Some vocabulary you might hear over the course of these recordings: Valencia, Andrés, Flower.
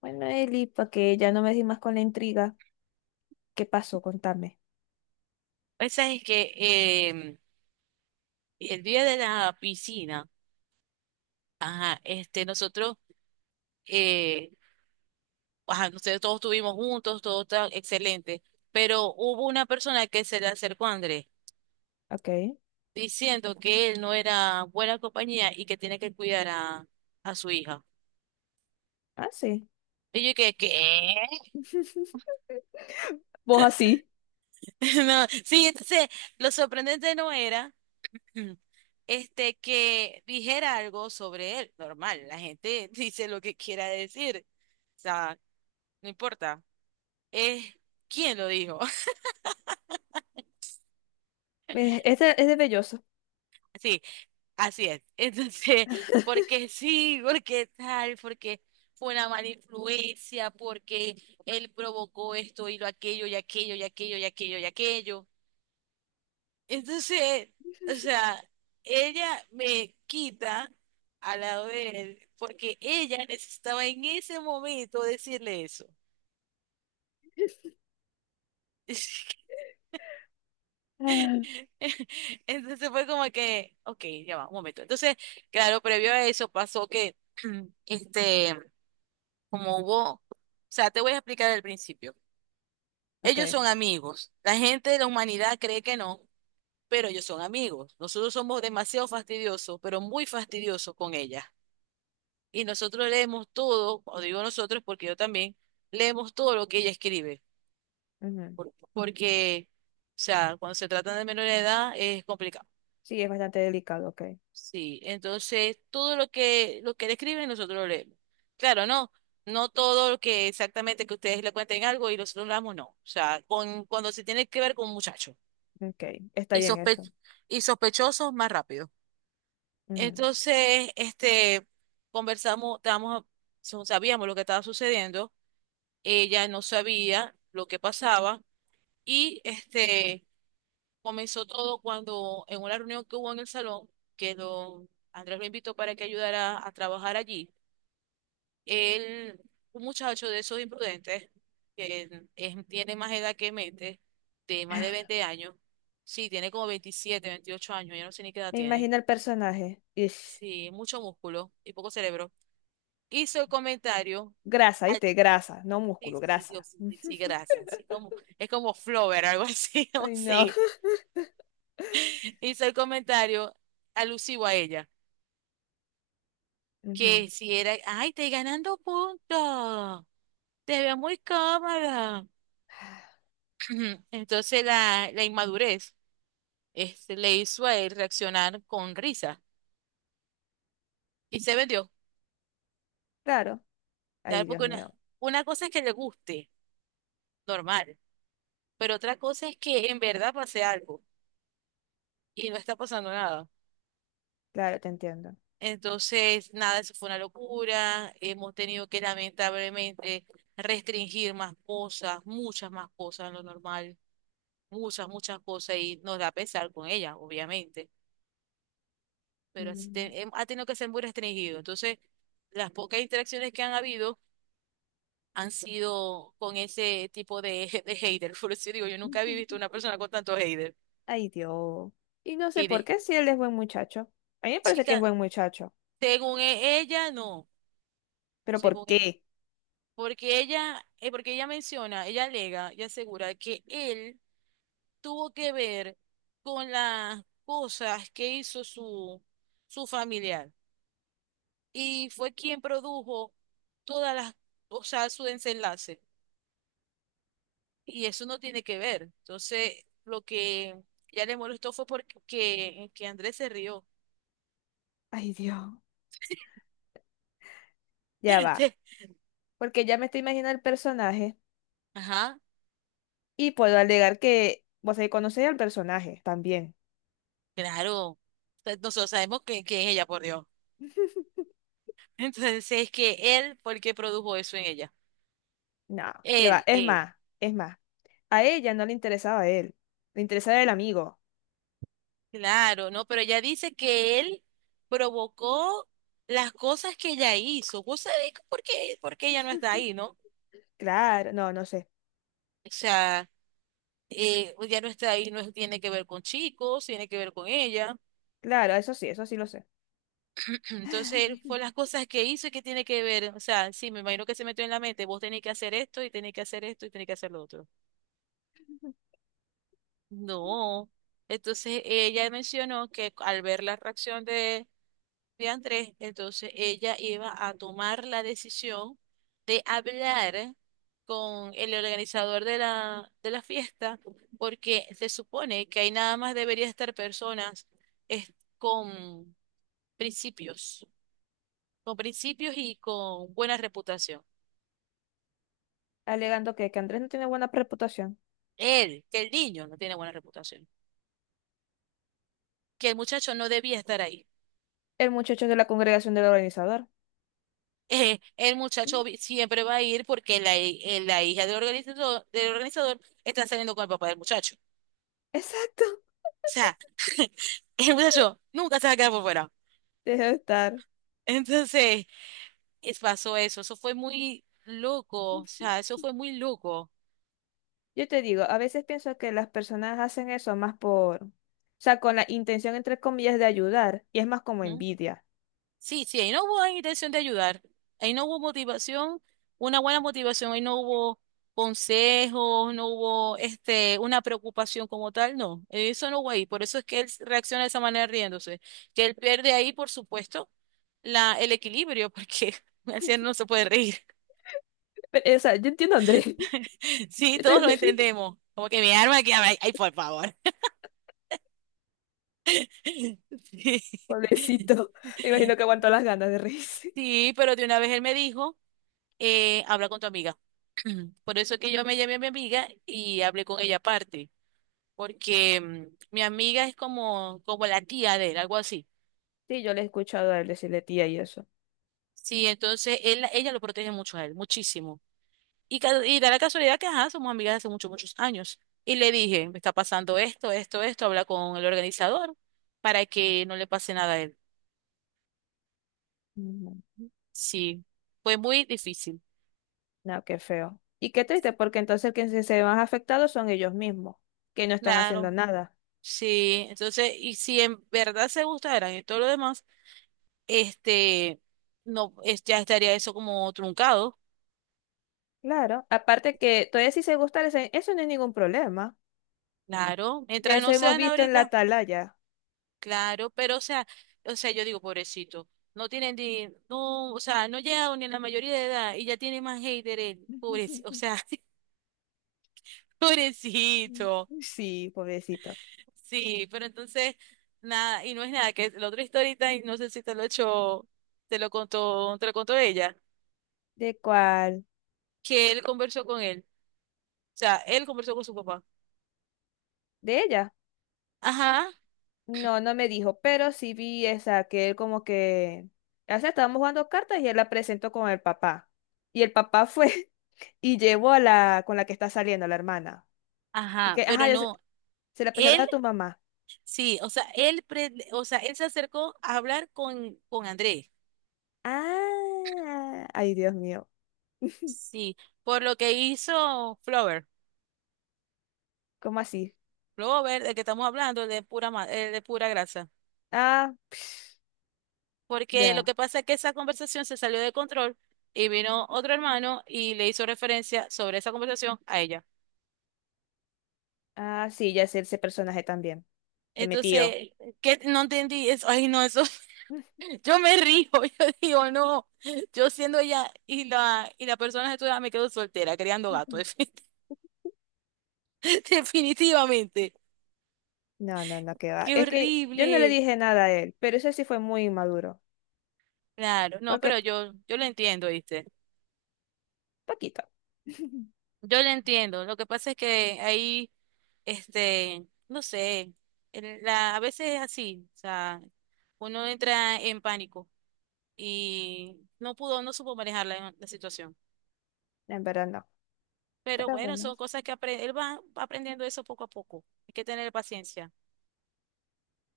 Bueno, Eli, para que ya no me di más con la intriga, ¿qué pasó? Contame. Esa es que em, el día de la piscina, ajá, este, eh, ajá, nosotros todos estuvimos juntos, todo tan excelente, pero hubo una persona que se le acercó a Andrés Ok. diciendo que él no era buena compañía y que tiene que cuidar a su hija. Ah, sí. Y yo que, ¿qué? Vos así. No, sí, entonces lo sorprendente no era. Mm. Este, que dijera algo sobre él. Normal, la gente dice lo que quiera decir. O sea, no importa. Es quién lo dijo. Este es de velloso. Sí, así es. Entonces, porque sí, porque tal, porque fue una mala influencia, porque él provocó esto y lo aquello y aquello y aquello y aquello y aquello. Entonces, o sea, ella me quita a de él porque ella necesitaba en ese momento decirle eso. Ah, Entonces fue como que, ok, ya va, un momento. Entonces, claro, previo a eso pasó que, este, como hubo, o sea, te voy a explicar al principio. ok. Ellos son amigos. La gente de la humanidad cree que no, pero ellos son amigos. Nosotros somos demasiado fastidiosos, pero muy fastidiosos con ella. Y nosotros leemos todo, o digo nosotros porque yo también, leemos todo lo que ella escribe, Ujú. Porque, o sea, cuando se trata de menor de edad es complicado. Sí, es bastante delicado. Ok. Sí, entonces todo lo que le escriben nosotros lo leemos. Claro, no, no todo lo que exactamente que ustedes le cuenten algo y nosotros lo damos, no. O sea, cuando se tiene que ver con muchachos Ok. Está y bien eso. Sospechosos más rápido. Ujú. Entonces, este, conversamos, estábamos, sabíamos lo que estaba sucediendo. Ella no sabía lo que pasaba, y este comenzó todo cuando en una reunión que hubo en el salón, que don Andrés lo invitó para que ayudara a trabajar allí, él, un muchacho de esos imprudentes, que tiene más edad que Mete, de más de 20 años, sí, tiene como 27 28 años, yo no sé ni qué edad Me tiene, imagino el personaje. Ish. sí, mucho músculo y poco cerebro, hizo el comentario. Grasa, ¿viste? Grasa, no Sí, músculo, sí, Dios, grasa. sí, sí, sí, Ujú. grasa, así como, es como Flover, algo así, no Ay, no. sé. Hizo el comentario alusivo a ella, Ujú. que si era, ay, estoy ganando puntos, te veo muy cómoda. Entonces la inmadurez este, le hizo a él reaccionar con risa y se vendió, Claro. Ay, ¿sabes? Dios Porque una, mío. una cosa es que le guste, normal, pero otra cosa es que en verdad pase algo y no está pasando nada. Claro, te entiendo. Entonces, nada, eso fue una locura. Hemos tenido que lamentablemente restringir más cosas, muchas más cosas en lo normal, muchas, muchas cosas y nos da pesar con ella, obviamente, pero así Mm. Ha tenido que ser muy restringido. Entonces, las pocas interacciones que han habido han sido con ese tipo de, de hater. Por eso digo, yo nunca había visto una persona con tanto hater. Ay, Dios. Y no sé Que de, por qué si él es buen muchacho. A mí me parece que es chica, buen muchacho. según ella, no, Pero ¿por según ella. qué? Porque ella menciona, ella alega y asegura que él tuvo que ver con las cosas que hizo su familiar y fue quien produjo todas las, o sea, su desenlace. Y eso no tiene que ver. Entonces, lo que ya le molestó fue porque que Andrés se rió. Ay, Dios. Ya va. Porque ya me estoy imaginando el personaje Ajá, y puedo alegar que vos ahí conocéis al personaje también. claro. Entonces, nosotros sabemos que es ella, por Dios. ¿Entonces, es que él, porque produjo eso en ella? No, qué va. Él, Es él. más, es más. A ella no le interesaba a él. Le interesaba el amigo. Claro, no, pero ella dice que él provocó las cosas que ella hizo. ¿Vos sabés por qué? Porque ella no está ahí, ¿no? Claro, no, no sé. O sea, ella no está ahí, no tiene que ver con chicos, tiene que ver con ella. Claro, eso sí lo sé. Entonces, fue las cosas que hizo y que tiene que ver. O sea, sí, me imagino que se metió en la mente, vos tenés que hacer esto y tenés que hacer esto y tenés que hacer lo otro. No. Entonces, ella mencionó que al ver la reacción de Andrés, entonces ella iba a tomar la decisión de hablar con el organizador de la fiesta, porque se supone que ahí nada más debería estar personas es- con principios, con principios y con buena reputación. Alegando que Andrés no tiene buena reputación. Él, que el niño no tiene buena reputación, que el muchacho no debía estar ahí. El muchacho es de la congregación del organizador. El Mm, muchacho siempre va a ir porque la hija del organizador está saliendo con el papá del muchacho. exacto. Sea, el muchacho nunca se va a quedar por fuera. Debe estar. Entonces, pasó eso. Eso fue muy loco. O sea, eso fue muy loco. Yo te digo, a veces pienso que las personas hacen eso más por, o sea, con la intención, entre comillas, de ayudar, y es más como ¿Mm? envidia. Sí, sí, ahí no hubo intención de ayudar. Ahí no hubo motivación, una buena motivación. Ahí no hubo consejos, no hubo este, una preocupación como tal. No, eso no hubo ahí. Por eso es que él reacciona de esa manera riéndose. Que él pierde ahí, por supuesto, el equilibrio, porque un anciano no se puede reír. Pero, o sea, yo entiendo a Andrés, Sí, yo todos también lo me entendemos. Como que mi arma que ay, ay, por favor. Sí, pobrecito, me imagino que aguantó las ganas de reírse. sí, pero de una vez él me dijo, habla con tu amiga. Por eso es que yo me llamé a mi amiga y hablé con ella aparte, porque mi amiga es como, la tía de él, algo así. Sí, yo le he escuchado a él decirle tía y eso. Sí, entonces ella lo protege mucho a él, muchísimo. Y da la casualidad que, ajá, somos amigas de hace muchos, muchos años. Y le dije, me está pasando esto, esto, esto, habla con el organizador para que no le pase nada a él. Mm, Sí, fue muy difícil. no, qué feo. Y qué triste, porque entonces quienes se ven más afectados son ellos mismos, que no están haciendo Claro, nada. sí. Entonces, y si en verdad se gustaran y todo lo demás, este, no, ya estaría eso como truncado. Claro, aparte que todavía si se gusta, eso no es ningún problema. Claro, Ya mientras eso no hemos sean visto en la ahorita, atalaya. claro, pero o sea, yo digo, pobrecito, no tienen ni, no, o sea, no llegaron ni a la mayoría de edad y ya tienen más haters, pobrecito, o sea, pobrecito. Sí, pobrecito. Sí, pero entonces, nada, y no es nada, que la otra historita, y no sé si te lo he hecho, te lo contó ella, ¿De cuál? que él conversó con él, o sea, él conversó con su papá. ¿De ella? Ajá, No, no me dijo, pero sí vi esa, que él como que... O sea, estábamos jugando cartas y él la presentó con el papá. Y el papá fue y llevó a la con la que está saliendo, la hermana. Y ajá, que, pero ajá, ya se, no, se la presentaste él, a tu mamá. sí, o sea, él se acercó a hablar con Andrés, Ah, ay, Dios mío. sí, por lo que hizo Flower, ¿Cómo así? Flower, del que estamos hablando, el de pura grasa. Ah, Porque lo ya. que pasa es que esa conversación se salió de control y vino otro hermano y le hizo referencia sobre esa conversación a ella. Ah, sí, ya sé ese personaje también, de mi tío. Entonces, ¿qué? No entendí eso. Ay, no, eso. Yo me río. Yo digo, no. Yo siendo ella y y la persona de tu edad me quedo soltera, criando gatos. Definitivamente. No, no, no, que va. Qué Es que yo no le horrible. dije nada a él, pero eso sí fue muy inmaduro. Claro, no, Porque, pero yo lo entiendo, ¿viste? poquito. Yo lo entiendo. Lo que pasa es que ahí. Este, no sé, a veces es así, o sea, uno entra en pánico y no supo manejar la situación. En verdad no. Pero Pero bueno, bueno. son cosas que aprende, él va aprendiendo eso poco a poco. Hay que tener paciencia.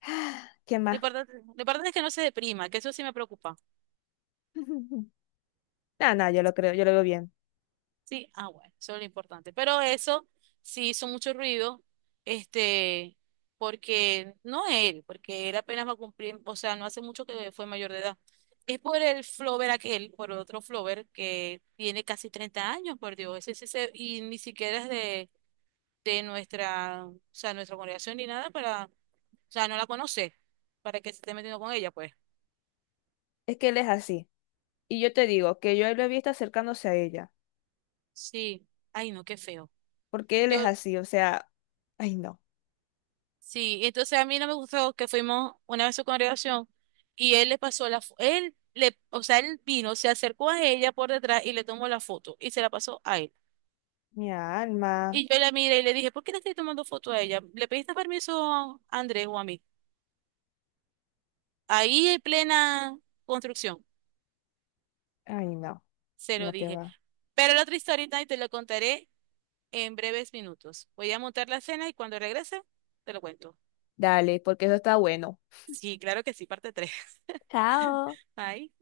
¿Qué Lo más? importante, lo importante es que no se deprima, que eso sí me preocupa. No, no, yo lo creo, yo lo veo bien. Sí, ah, bueno, eso es lo importante. Pero eso sí hizo mucho ruido, este, porque no él, porque él apenas va a cumplir, o sea, no hace mucho que fue mayor de edad. Es por el flover aquel, por otro flover que tiene casi 30 años, por Dios, ese, y ni siquiera es de nuestra, o sea, nuestra congregación ni nada para, o sea, no la conoce, para que se esté metiendo con ella, pues. Es que él es así. Y yo te digo que yo lo he visto acercándose a ella. Sí, ay, no, qué feo. Porque él es Yo así, o sea, ay no. Sí, entonces a mí no me gustó que fuimos una vez a su congregación y él le pasó la, fo- él le, o sea, él vino, se acercó a ella por detrás y le tomó la foto y se la pasó a él. Mi alma. Y yo la miré y le dije, ¿por qué le estoy tomando foto a ella? ¿Le pediste permiso a Andrés o a mí? Ahí en plena construcción, Ay no. se lo Lo que dije. va. Pero la otra historia y te lo contaré en breves minutos. Voy a montar la cena y cuando regrese, te lo cuento. Dale, porque eso está bueno. Sí, claro que sí, parte 3. Bye.